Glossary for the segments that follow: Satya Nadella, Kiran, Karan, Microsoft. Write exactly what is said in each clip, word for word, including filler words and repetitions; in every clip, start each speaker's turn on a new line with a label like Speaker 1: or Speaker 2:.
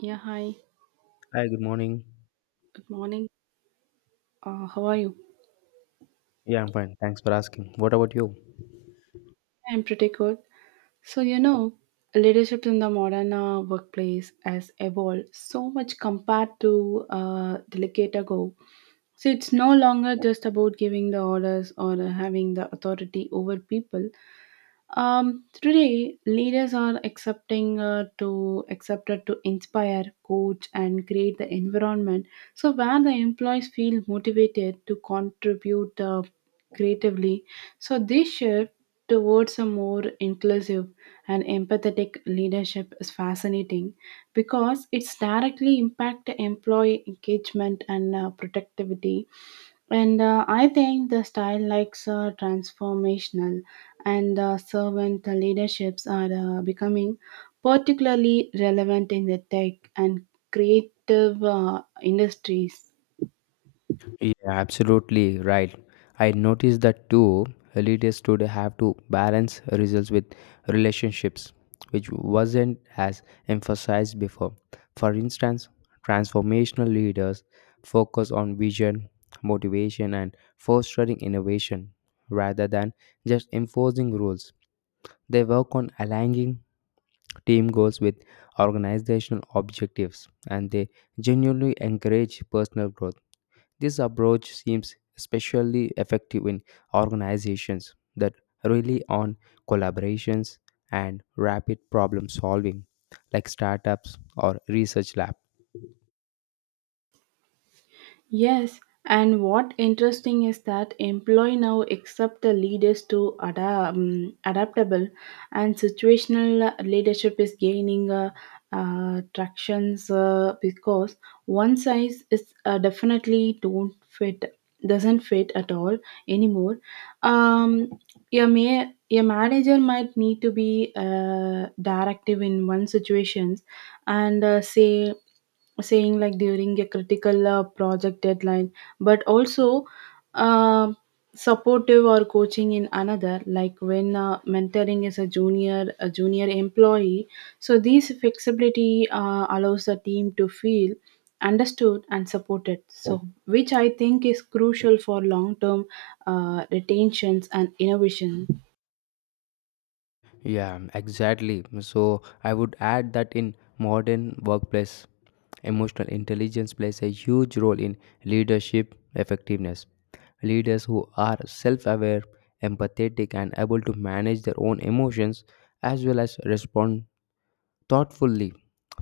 Speaker 1: Yeah, hi.
Speaker 2: Hi, good morning.
Speaker 1: Good morning. Uh, how are you?
Speaker 2: Yeah, I'm fine. Thanks for asking. What about you?
Speaker 1: I'm pretty good. So, you know, leadership in the modern uh, workplace has evolved so much compared to uh, the decade ago. So, it's no longer just about giving the orders or uh, having the authority over people. Um, today, leaders are accepting uh, to accepted to inspire, coach, and create the environment, so where the employees feel motivated to contribute uh, creatively. So this shift towards a more inclusive and empathetic leadership is fascinating because it's directly impact employee engagement and uh, productivity, and uh, I think the style likes uh, transformational and uh, servant leaderships are uh, becoming particularly relevant in the tech and creative uh, industries.
Speaker 2: Yeah, absolutely right. I noticed that too. Leaders today have to balance results with relationships, which wasn't as emphasized before. For instance, transformational leaders focus on vision, motivation, and fostering innovation rather than just enforcing rules. They work on aligning team goals with organizational objectives, and they genuinely encourage personal growth. This approach seems especially effective in organizations that rely on collaborations and rapid problem solving, like startups or research labs.
Speaker 1: Yes, and what interesting is that employee now accept the leaders to ada- um, adaptable, and situational leadership is gaining uh, uh, tractions uh, because one size is uh, definitely don't fit doesn't fit at all anymore. Um, your ma- your manager might need to be uh, directive in one situation and uh, say saying, like during a critical uh, project deadline, but also uh, supportive or coaching in another, like when uh, mentoring is a junior a junior employee. So these flexibility uh, allows the team to feel understood and supported, so which I think is crucial for long term uh, retentions and innovation.
Speaker 2: Yeah, exactly. So I would add that in modern workplace, emotional intelligence plays a huge role in leadership effectiveness. Leaders who are self-aware, empathetic and able to manage their own emotions as well as respond thoughtfully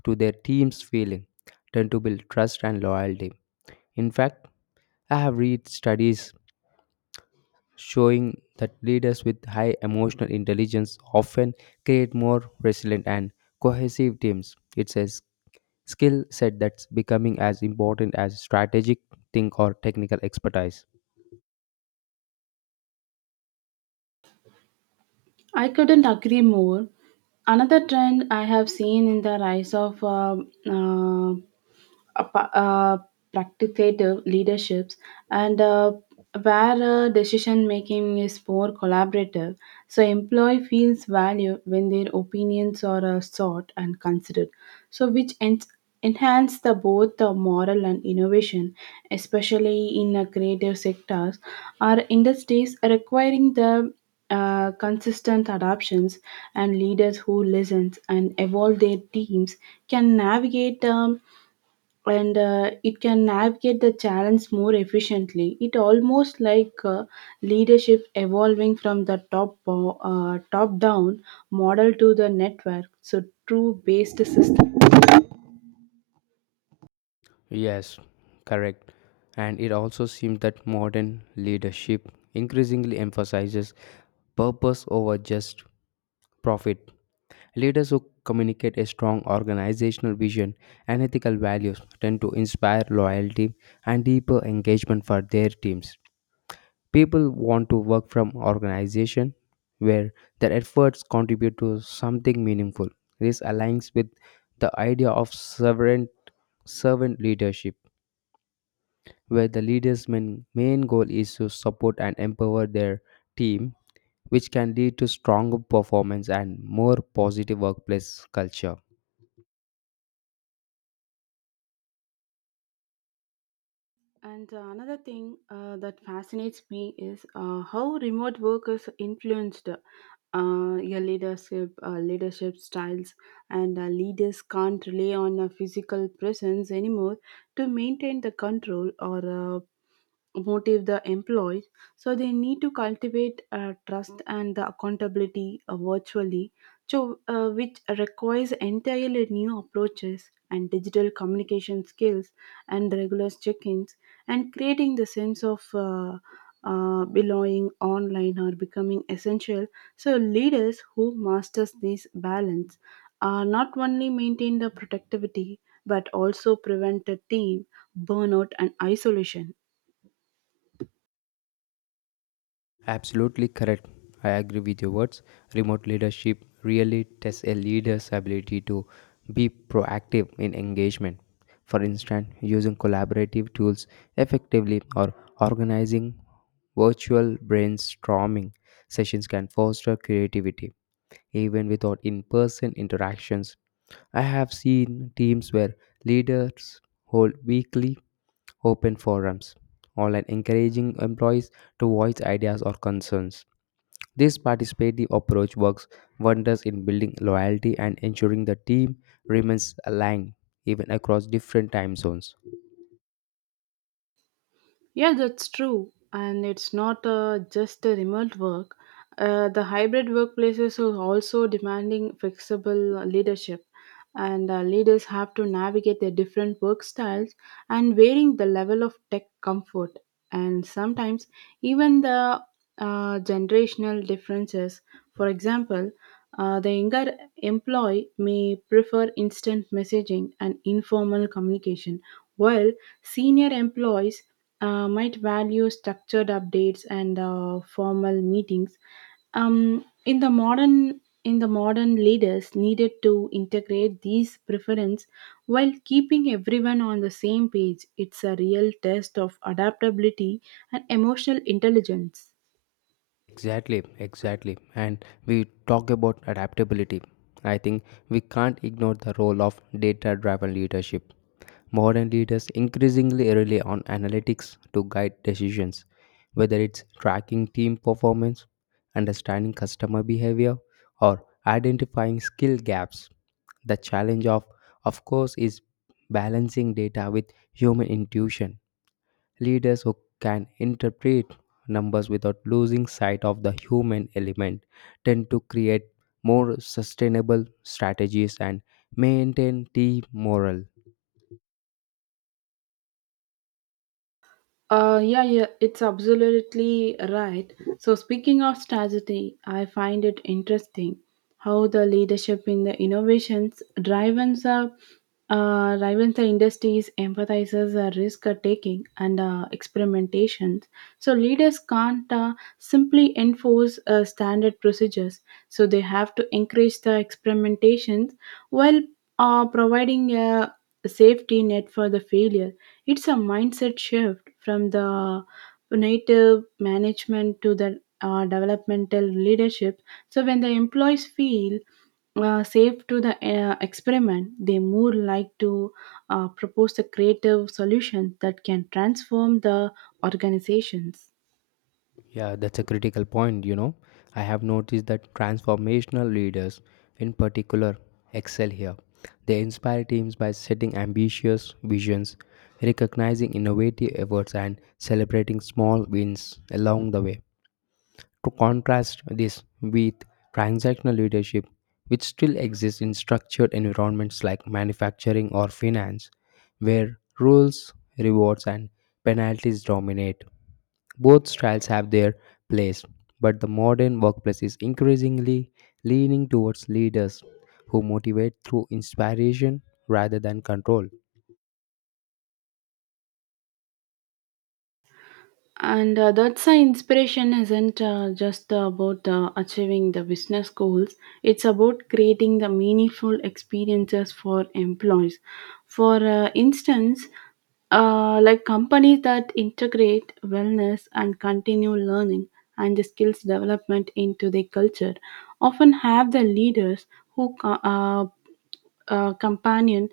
Speaker 2: to their team's feeling tend to build trust and loyalty. In fact, I have read studies showing that leaders with high emotional intelligence often create more resilient and cohesive teams. It's a s- skill set that's becoming as important as strategic think or technical expertise.
Speaker 1: I couldn't agree more. Another trend I have seen in the rise of uh, uh, apa- uh, practicative leaderships, and uh, where uh, decision making is more collaborative, so employee feels value when their opinions are uh, sought and considered, so which en- enhance the both the moral and innovation, especially in uh, creative sectors. Our industries are requiring the uh, consistent adoptions, and leaders who listen and evolve their teams can navigate um, and uh, it can navigate the challenge more efficiently. It almost like uh, leadership evolving from the top uh, top down model to the network so true based system.
Speaker 2: Yes, correct. And it also seems that modern leadership increasingly emphasizes purpose over just profit. Leaders who communicate a strong organizational vision and ethical values tend to inspire loyalty and deeper engagement for their teams. People want to work from organization where their efforts contribute to something meaningful. This aligns with the idea of sovereign servant leadership where the leaders' main, main goal is to support and empower their team, which can lead to stronger performance and more positive workplace culture.
Speaker 1: And uh, another thing uh, that fascinates me is uh, how remote work is influenced, uh, your leadership, uh, leadership styles, and uh, leaders can't rely on a physical presence anymore to maintain the control or uh, motive the employees. So they need to cultivate uh, trust and the accountability uh, virtually, so uh, which requires entirely new approaches and digital communication skills and regular check-ins, and creating the sense of uh, uh, belonging online or becoming essential. So leaders who masters this balance uh, not only maintain the productivity, but also prevent the team burnout and isolation.
Speaker 2: Absolutely correct. I agree with your words. Remote leadership really tests a leader's ability to be proactive in engagement. For instance, using collaborative tools effectively or organizing virtual brainstorming sessions can foster creativity even without in person interactions. I have seen teams where leaders hold weekly open forums online encouraging employees to voice ideas or concerns. This participative approach works wonders in building loyalty and ensuring the team remains aligned even across different time zones.
Speaker 1: Yeah, that's true. And it's not uh, just a remote work. Uh, the hybrid workplaces are also demanding flexible uh, leadership, and uh, leaders have to navigate their different work styles and varying the level of tech comfort. And sometimes even the uh, generational differences. For example, uh, the younger employee may prefer instant messaging and informal communication, while senior employees uh, might value structured updates and uh, formal meetings. Um, in the modern in the modern leaders needed to integrate these preference while keeping everyone on the same page. It's a real test of adaptability and emotional intelligence.
Speaker 2: Exactly, exactly. And we talk about adaptability. I think we can't ignore the role of data driven leadership. Modern leaders increasingly rely on analytics to guide decisions, whether it's tracking team performance, understanding customer behavior, or identifying skill gaps. The challenge of of course is balancing data with human intuition. Leaders who can interpret numbers without losing sight of the human element tend to create more sustainable strategies and maintain team morale.
Speaker 1: Uh, yeah, yeah, it's absolutely right. So, speaking of strategy, I find it interesting how the leadership in the innovations drives the Uh, drives the industries emphasizes the risk taking and uh, experimentations. So leaders can't uh, simply enforce uh, standard procedures. So they have to encourage the experimentations while uh, providing a safety net for the failure. It's a mindset shift from the native management to the uh, developmental leadership. So when the employees feel uh, safe to the uh, experiment, they more like to uh, propose a creative solution that can transform the organizations.
Speaker 2: Yeah, that's a critical point, you know. I have noticed that transformational leaders, in particular, excel here. They inspire teams by setting ambitious visions, recognizing innovative efforts, and celebrating small wins along the way. To contrast this with transactional leadership, which still exists in structured environments like manufacturing or finance, where rules, rewards, and penalties dominate. Both styles have their place, but the modern workplace is increasingly leaning towards leaders who motivate through inspiration rather than control.
Speaker 1: And uh, that's why inspiration isn't uh, just about uh, achieving the business goals, it's about creating the meaningful experiences for employees. For uh, instance, uh, like companies that integrate wellness and continue learning and the skills development into their culture often have the leaders who co- uh, uh, companion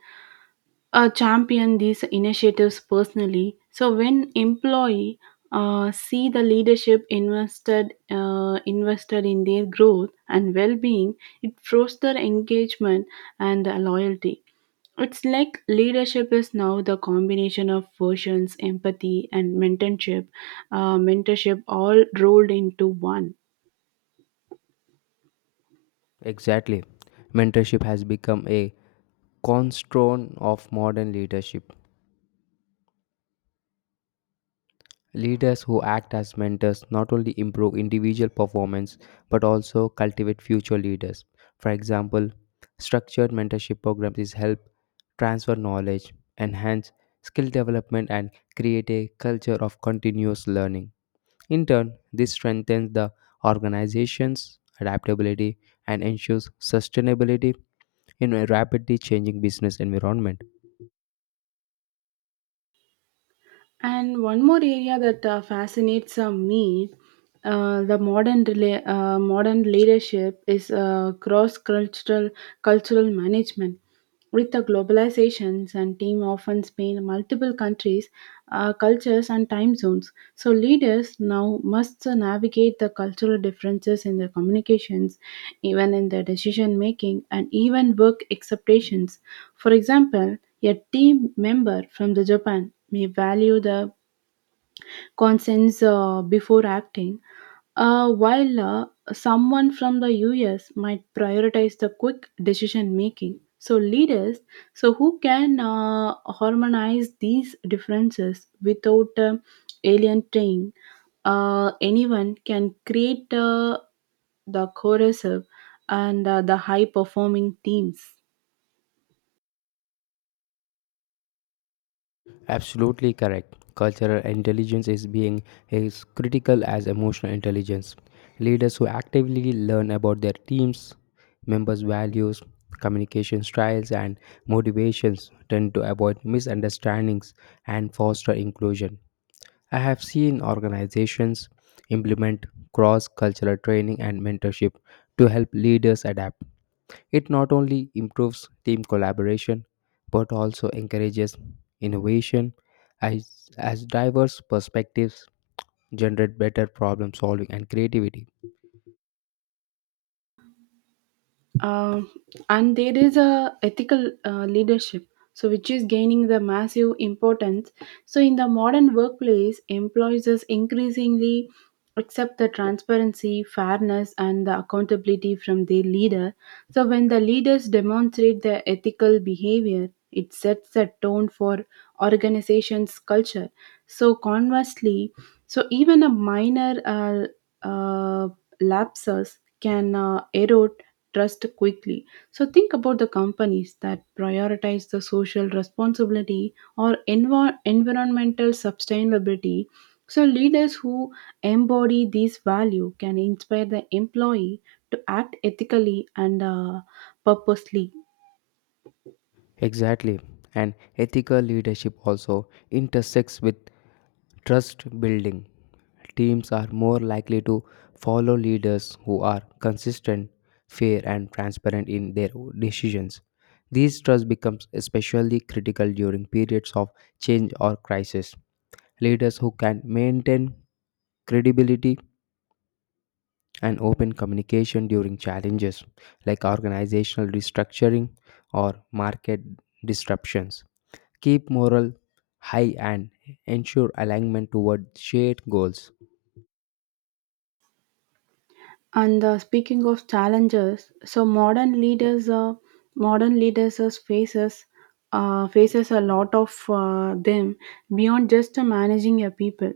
Speaker 1: uh, champion these initiatives personally. So when employee uh, see the leadership invested uh, invested in their growth and well-being, it fosters engagement and uh, loyalty. It's like leadership is now the combination of versions, empathy, and mentorship, uh, mentorship all rolled into one.
Speaker 2: Exactly. Mentorship has become a cornerstone of modern leadership. Leaders who act as mentors not only improve individual performance but also cultivate future leaders. For example, structured mentorship programs is help transfer knowledge, enhance skill development and create a culture of continuous learning. In turn, this strengthens the organization's adaptability and ensures sustainability in a rapidly changing business environment.
Speaker 1: And one more area that uh, fascinates uh, me, uh, the modern rela- uh, modern leadership is uh, cross cultural cultural management. With the globalizations and team often span multiple countries, uh, cultures, and time zones. So leaders now must uh, navigate the cultural differences in their communications, even in their decision making, and even work expectations. For example, a team member from the Japan we value the consents uh, before acting. Uh, while uh, someone from the U S might prioritize the quick decision making. So, leaders, so who can uh, harmonize these differences without uh, alienating uh, anyone can create uh, the cohesive and uh, the high performing teams.
Speaker 2: Absolutely correct. Cultural intelligence is being as critical as emotional intelligence. Leaders who actively learn about their teams, members' values, communication styles, and motivations tend to avoid misunderstandings and foster inclusion. I have seen organizations implement cross cultural training and mentorship to help leaders adapt. It not only improves team collaboration but also encourages innovation as, as diverse perspectives generate better problem solving and creativity.
Speaker 1: Um, and there is a ethical uh, leadership, so which is gaining the massive importance. So in the modern workplace employees is increasingly accept the transparency, fairness, and the accountability from their leader. So when the leaders demonstrate their ethical behavior it sets a tone for organization's culture. So conversely, so even a minor uh, uh, lapses can uh, erode trust quickly. So think about the companies that prioritize the social responsibility or envir- environmental sustainability. So leaders who embody these value can inspire the employee to act ethically and uh, purposely.
Speaker 2: Exactly. And ethical leadership also intersects with trust building. Teams are more likely to follow leaders who are consistent, fair, and transparent in their decisions. This trust becomes especially critical during periods of change or crisis. Leaders who can maintain credibility and open communication during challenges like organizational restructuring or market disruptions keep morale high and ensure alignment toward shared goals.
Speaker 1: And uh, speaking of challenges, so modern leaders, uh, modern leaders as faces uh, faces a lot of uh, them beyond just uh, managing a people.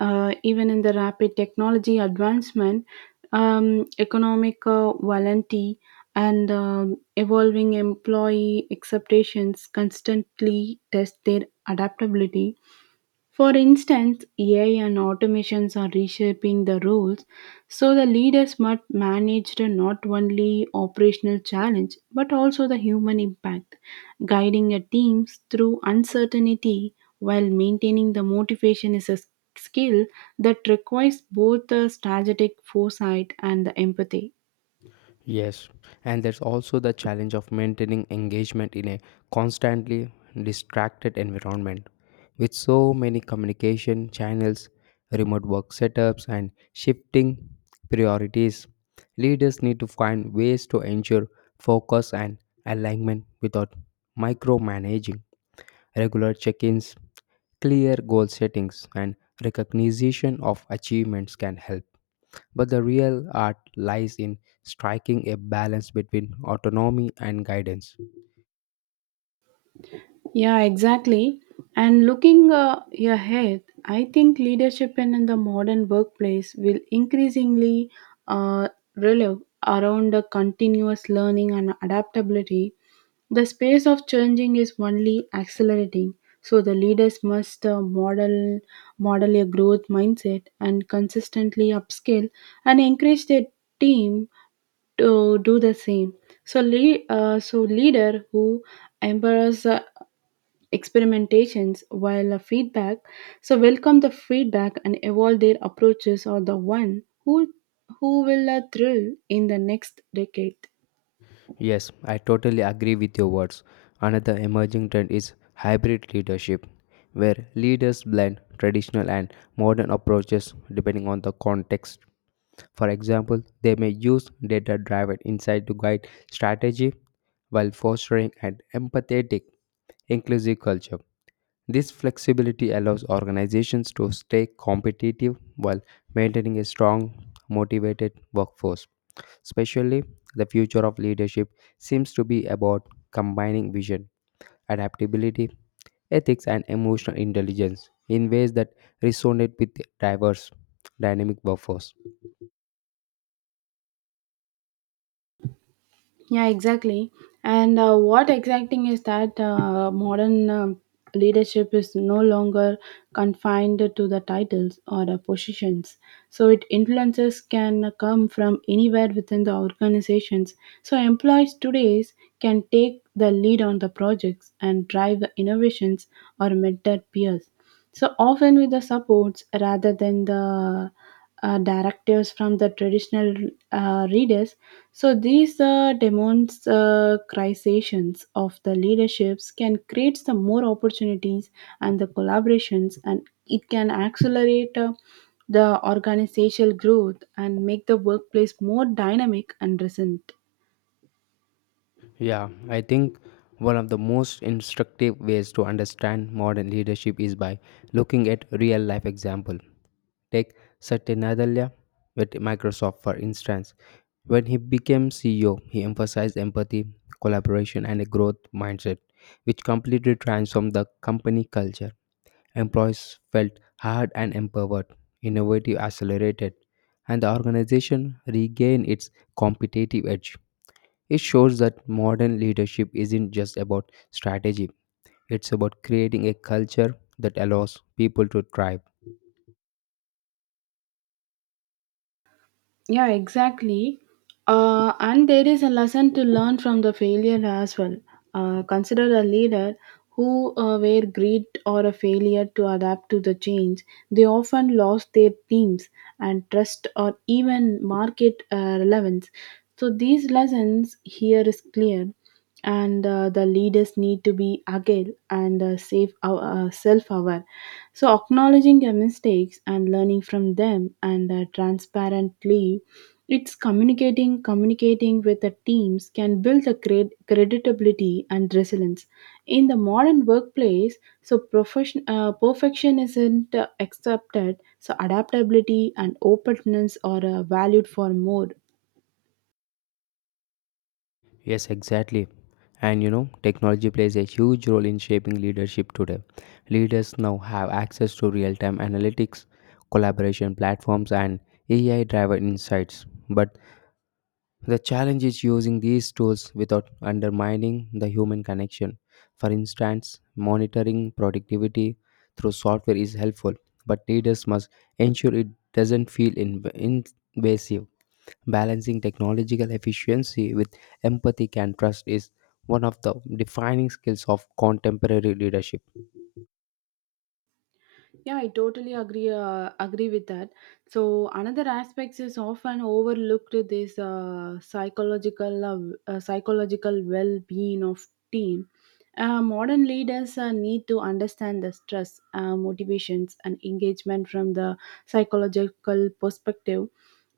Speaker 1: Uh, even in the rapid technology advancement, um, economic uh, volatility, and um, evolving employee expectations constantly test their adaptability. For instance, A I and automations are reshaping the rules, so the leaders must manage the not only operational challenge but also the human impact. Guiding your teams through uncertainty while maintaining the motivation is a s- skill that requires both the strategic foresight and the empathy.
Speaker 2: Yes, and there's also the challenge of maintaining engagement in a constantly distracted environment. With so many communication channels, remote work setups, and shifting priorities, leaders need to find ways to ensure focus and alignment without micromanaging. Regular check ins, clear goal settings and recognition of achievements can help, but the real art lies in striking a balance between autonomy and guidance.
Speaker 1: Yeah, exactly. And looking uh, ahead, I think leadership in the modern workplace will increasingly uh, revolve around the continuous learning and adaptability. The space of changing is only accelerating, so the leaders must uh, model model a growth mindset and consistently upskill and encourage their team to do the same. So, le- uh, so leader who embrace experimentations while a feedback, so welcome the feedback and evolve their approaches, or the one who who will uh, thrill in the next decade.
Speaker 2: Yes, I totally agree with your words. Another emerging trend is hybrid leadership, where leaders blend traditional and modern approaches depending on the context. For example, they may use data driven insight to guide strategy while fostering an empathetic, inclusive culture. This flexibility allows organizations to stay competitive while maintaining a strong, motivated workforce. Especially, the future of leadership seems to be about combining vision, adaptability, ethics, and emotional intelligence in ways that resonate with diverse, dynamic workforce.
Speaker 1: Yeah, exactly. And uh, what exacting is that uh, modern um leadership is no longer confined to the titles or the positions. So it influences can come from anywhere within the organizations. So employees today can take the lead on the projects and drive the innovations or mentor peers, so often with the supports rather than the uh, directives from the traditional uh, readers. So these uh, demonstrations of the leaderships can create some more opportunities and the collaborations, and it can accelerate uh, the organizational growth and make the workplace more dynamic and resilient.
Speaker 2: Yeah, I think one of the most instructive ways to understand modern leadership is by looking at real life example. Take Satya Nadella with Microsoft, for instance. When he became C E O, he emphasized empathy, collaboration, and a growth mindset, which completely transformed the company culture. Employees felt heard and empowered, innovative accelerated, and the organization regained its competitive edge. It shows that modern leadership isn't just about strategy, it's about creating a culture that allows people to thrive.
Speaker 1: Yeah, exactly. Uh, and there is a lesson to learn from the failure as well. Uh, consider a leader who uh, were greed or a failure to adapt to the change. They often lost their teams and trust, or even market uh, relevance. So these lessons here is clear, and uh, the leaders need to be agile and uh, safe, uh, self-aware. So, acknowledging your mistakes and learning from them, and uh, transparently, it's communicating, communicating with the teams can build the cred- credibility and resilience. In the modern workplace, so profession, uh, perfection isn't uh, accepted, so adaptability and openness are uh, valued for more.
Speaker 2: Yes, exactly. And you know, technology plays a huge role in shaping leadership today. Leaders now have access to real time analytics, collaboration platforms, and A I driven insights. But the challenge is using these tools without undermining the human connection. For instance, monitoring productivity through software is helpful, but leaders must ensure it doesn't feel inv- invasive. Balancing technological efficiency with empathy and trust is one of the defining skills of contemporary leadership.
Speaker 1: Yeah, I totally agree uh, agree with that. So another aspect is often overlooked this uh, psychological uh, w- uh, psychological well-being of team. Uh, modern leaders uh, need to understand the stress, uh, motivations, and engagement from the psychological perspective.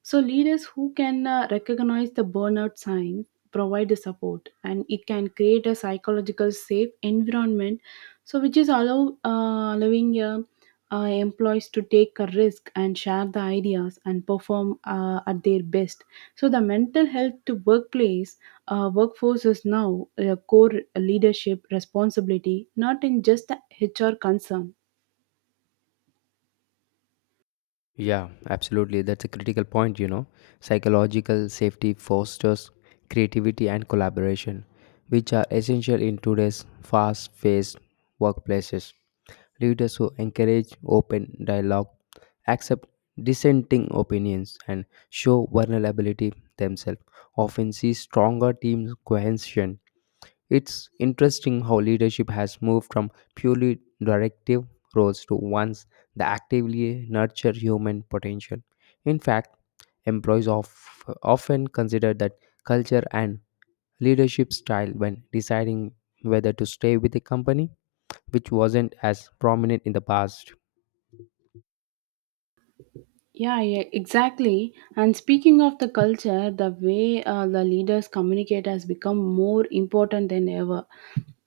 Speaker 1: So leaders who can uh, recognize the burnout sign, provide the support, and it can create a psychological safe environment, so which is allow uh, allowing a uh, employees to take a risk and share the ideas and perform uh, at their best. So the mental health to workplace uh, workforce is now a core leadership responsibility, not in just the H R concern.
Speaker 2: Yeah, absolutely. That's a critical point, you know. Psychological safety fosters creativity and collaboration, which are essential in today's fast paced workplaces. Leaders who encourage open dialogue, accept dissenting opinions, and show vulnerability themselves often see stronger team cohesion. It's interesting how leadership has moved from purely directive roles to ones that actively nurture human potential. In fact, employees of, often consider that culture and leadership style when deciding whether to stay with a company, which wasn't as prominent in the past.
Speaker 1: Yeah, yeah, exactly. And speaking of the culture, the way uh, the leaders communicate has become more important than ever.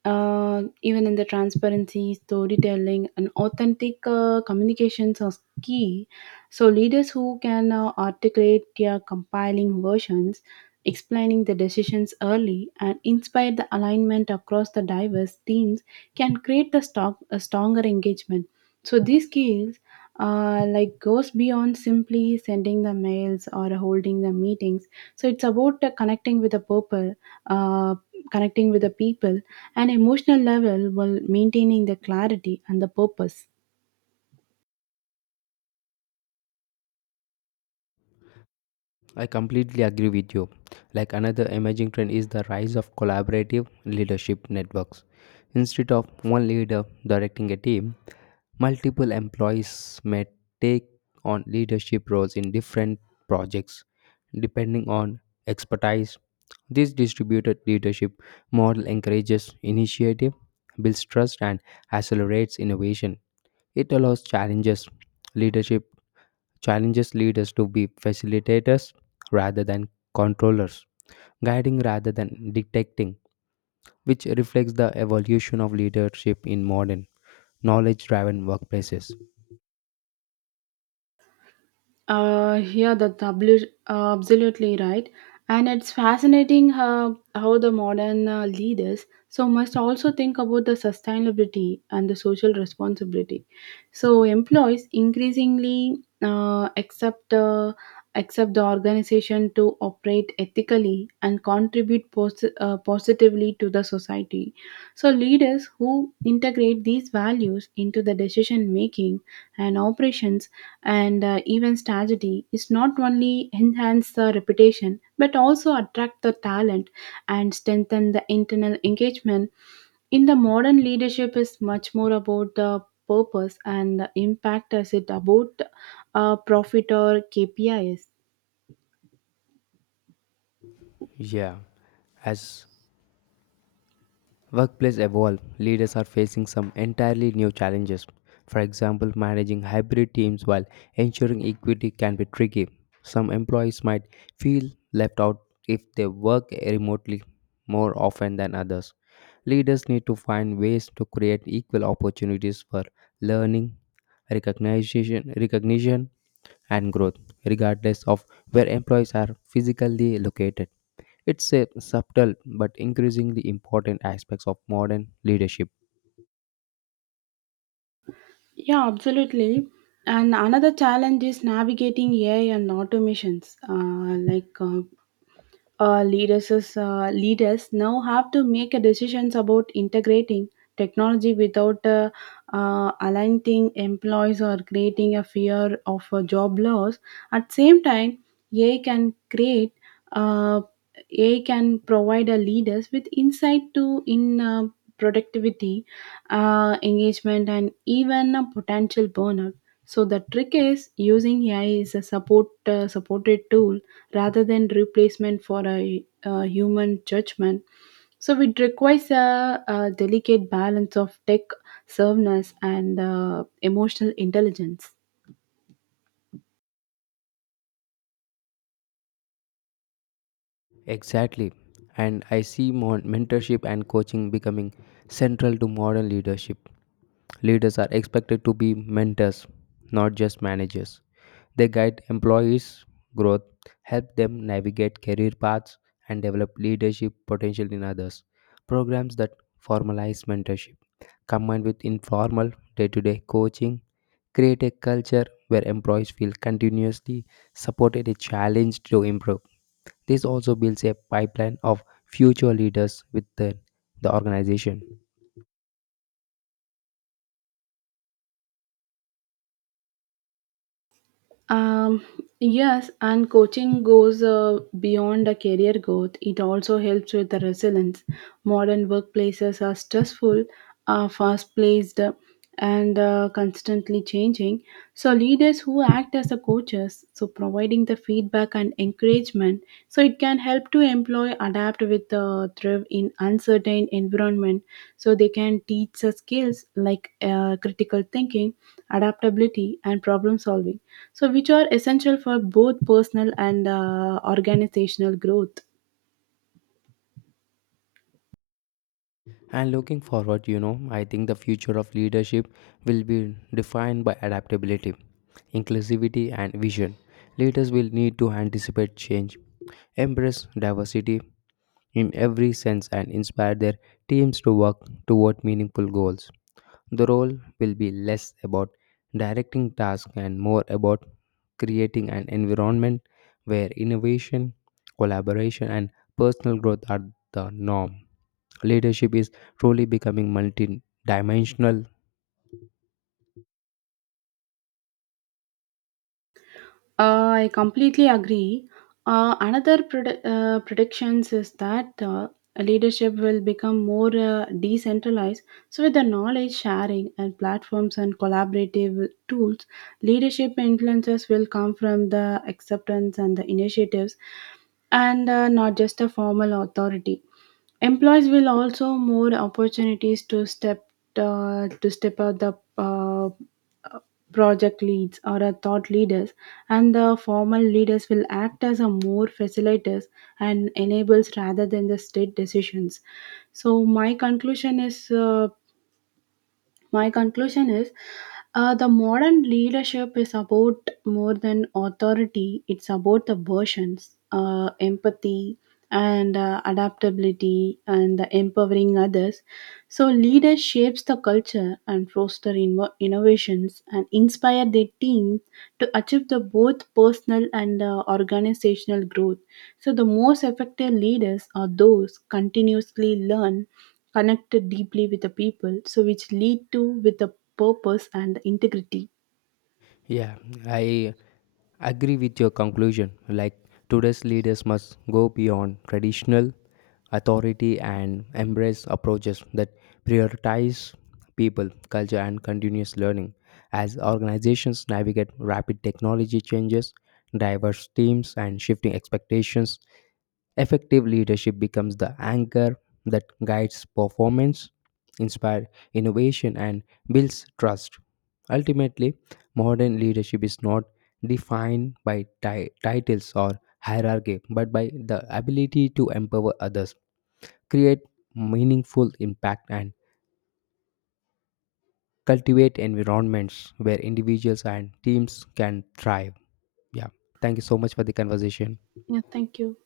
Speaker 1: Uh, even in the transparency, storytelling, and authentic uh, communications are key. So, leaders who can uh, articulate their compiling versions, explaining the decisions early, and inspire the alignment across the diverse teams can create the stock, a stronger engagement. So these skills uh, like goes beyond simply sending the mails or holding the meetings. So it's about uh, connecting with the purple, uh, connecting with the people, and emotional level while maintaining the clarity and the purpose.
Speaker 2: I completely agree with you. Like another emerging trend is the rise of collaborative leadership networks. Instead of one leader directing a team, multiple employees may take on leadership roles in different projects depending on expertise. This distributed leadership model encourages initiative, builds trust, and accelerates innovation. It allows challenges, leadership Challenges lead us to be facilitators rather than controllers, guiding rather than detecting, which reflects the evolution of leadership in modern, knowledge driven workplaces.
Speaker 1: Uh, yeah, that's abli- uh, absolutely right. And it's fascinating how, how the modern uh, leaders so must also think about the sustainability and the social responsibility. So employees increasingly uh, accept uh, accept the organization to operate ethically and contribute pos- uh, positively to the society. So leaders who integrate these values into the decision making and operations, and uh, even strategy is not only enhance the reputation but also attract the talent and strengthen the internal engagement. In the modern leadership is much more about the purpose and the impact as it about uh, profit or K P I s.
Speaker 2: Yeah, as workplace evolve, leaders are facing some entirely new challenges. For example, managing hybrid teams while ensuring equity can be tricky. Some employees might feel left out if they work remotely more often than others. Leaders need to find ways to create equal opportunities for learning, recognition, recognition and growth, regardless of where employees are physically located. It's a subtle but increasingly important aspects of modern leadership.
Speaker 1: Yeah, absolutely. And another challenge is navigating A I and automations, uh, like uh, uh, leaders is, uh, leaders now have to make a decisions about integrating technology without uh, uh, aligning employees or creating a fear of a job loss. At same time ai can create uh, AI can provide a leaders with insight to in uh, productivity, uh, engagement, and even a potential burnout. So the trick is using A I is a support uh, supported tool rather than replacement for a, uh human judgment. So it requires a, a delicate balance of tech serveness and uh, emotional intelligence.
Speaker 2: Exactly. And I see mon- mentorship and coaching becoming central to modern leadership. Leaders are expected to be mentors, not just managers. They guide employees' growth, help them navigate career paths, and develop leadership potential in others. Programs that formalize mentorship combined with informal day to day coaching create a culture where employees feel continuously supported and challenged to improve. This also builds a pipeline of future leaders within the organization.
Speaker 1: Um, yes, and coaching goes uh, beyond a career growth. It also helps with the resilience. Modern workplaces are stressful, are fast paced, and uh, constantly changing. So leaders who act as the coaches, so providing the feedback and encouragement, so it can help to employ adapt with the thrive in uncertain environment. So they can teach the skills like uh, critical thinking, adaptability, and problem solving, so which are essential for both personal and uh, organizational growth.
Speaker 2: And looking forward, you know, I think the future of leadership will be defined by adaptability, inclusivity, and vision. Leaders will need to anticipate change, embrace diversity in every sense, and inspire their teams to work toward meaningful goals. The role will be less about directing tasks and more about creating an environment where innovation, collaboration, and personal growth are the norm. Leadership is truly becoming multidimensional.
Speaker 1: Uh, I completely agree. Uh, another pred- uh, predictions is that uh, leadership will become more uh, decentralized. So, with the knowledge sharing and platforms and collaborative tools, leadership influences will come from the acceptance and the initiatives, and uh, not just a formal authority. Employees will also more opportunities to step uh, to step out the uh, project leads or a thought leaders, and the formal leaders will act as a more facilitators and enables rather than the state decisions. So my conclusion is uh, my conclusion is uh, the modern leadership is about more than authority, it's about the versions, uh, empathy, and uh, adaptability, and the empowering others. So leaders shapes the culture and foster inno- innovations and inspire their teams to achieve the both personal and uh, organizational growth. So the most effective leaders are those continuously learn, connected deeply with the people, so which lead to with the purpose and integrity.
Speaker 2: Yeah, I agree with your conclusion. Like today's leaders must go beyond traditional authority and embrace approaches that prioritize people, culture, and continuous learning. As organizations navigate rapid technology changes, diverse teams, and shifting expectations, effective leadership becomes the anchor that guides performance, inspires innovation, and builds trust. Ultimately, modern leadership is not defined by ti- titles or hierarchy, but by the ability to empower others, create meaningful impact, and cultivate environments where individuals and teams can thrive. Yeah, thank you so much for the conversation.
Speaker 1: Yeah, thank you.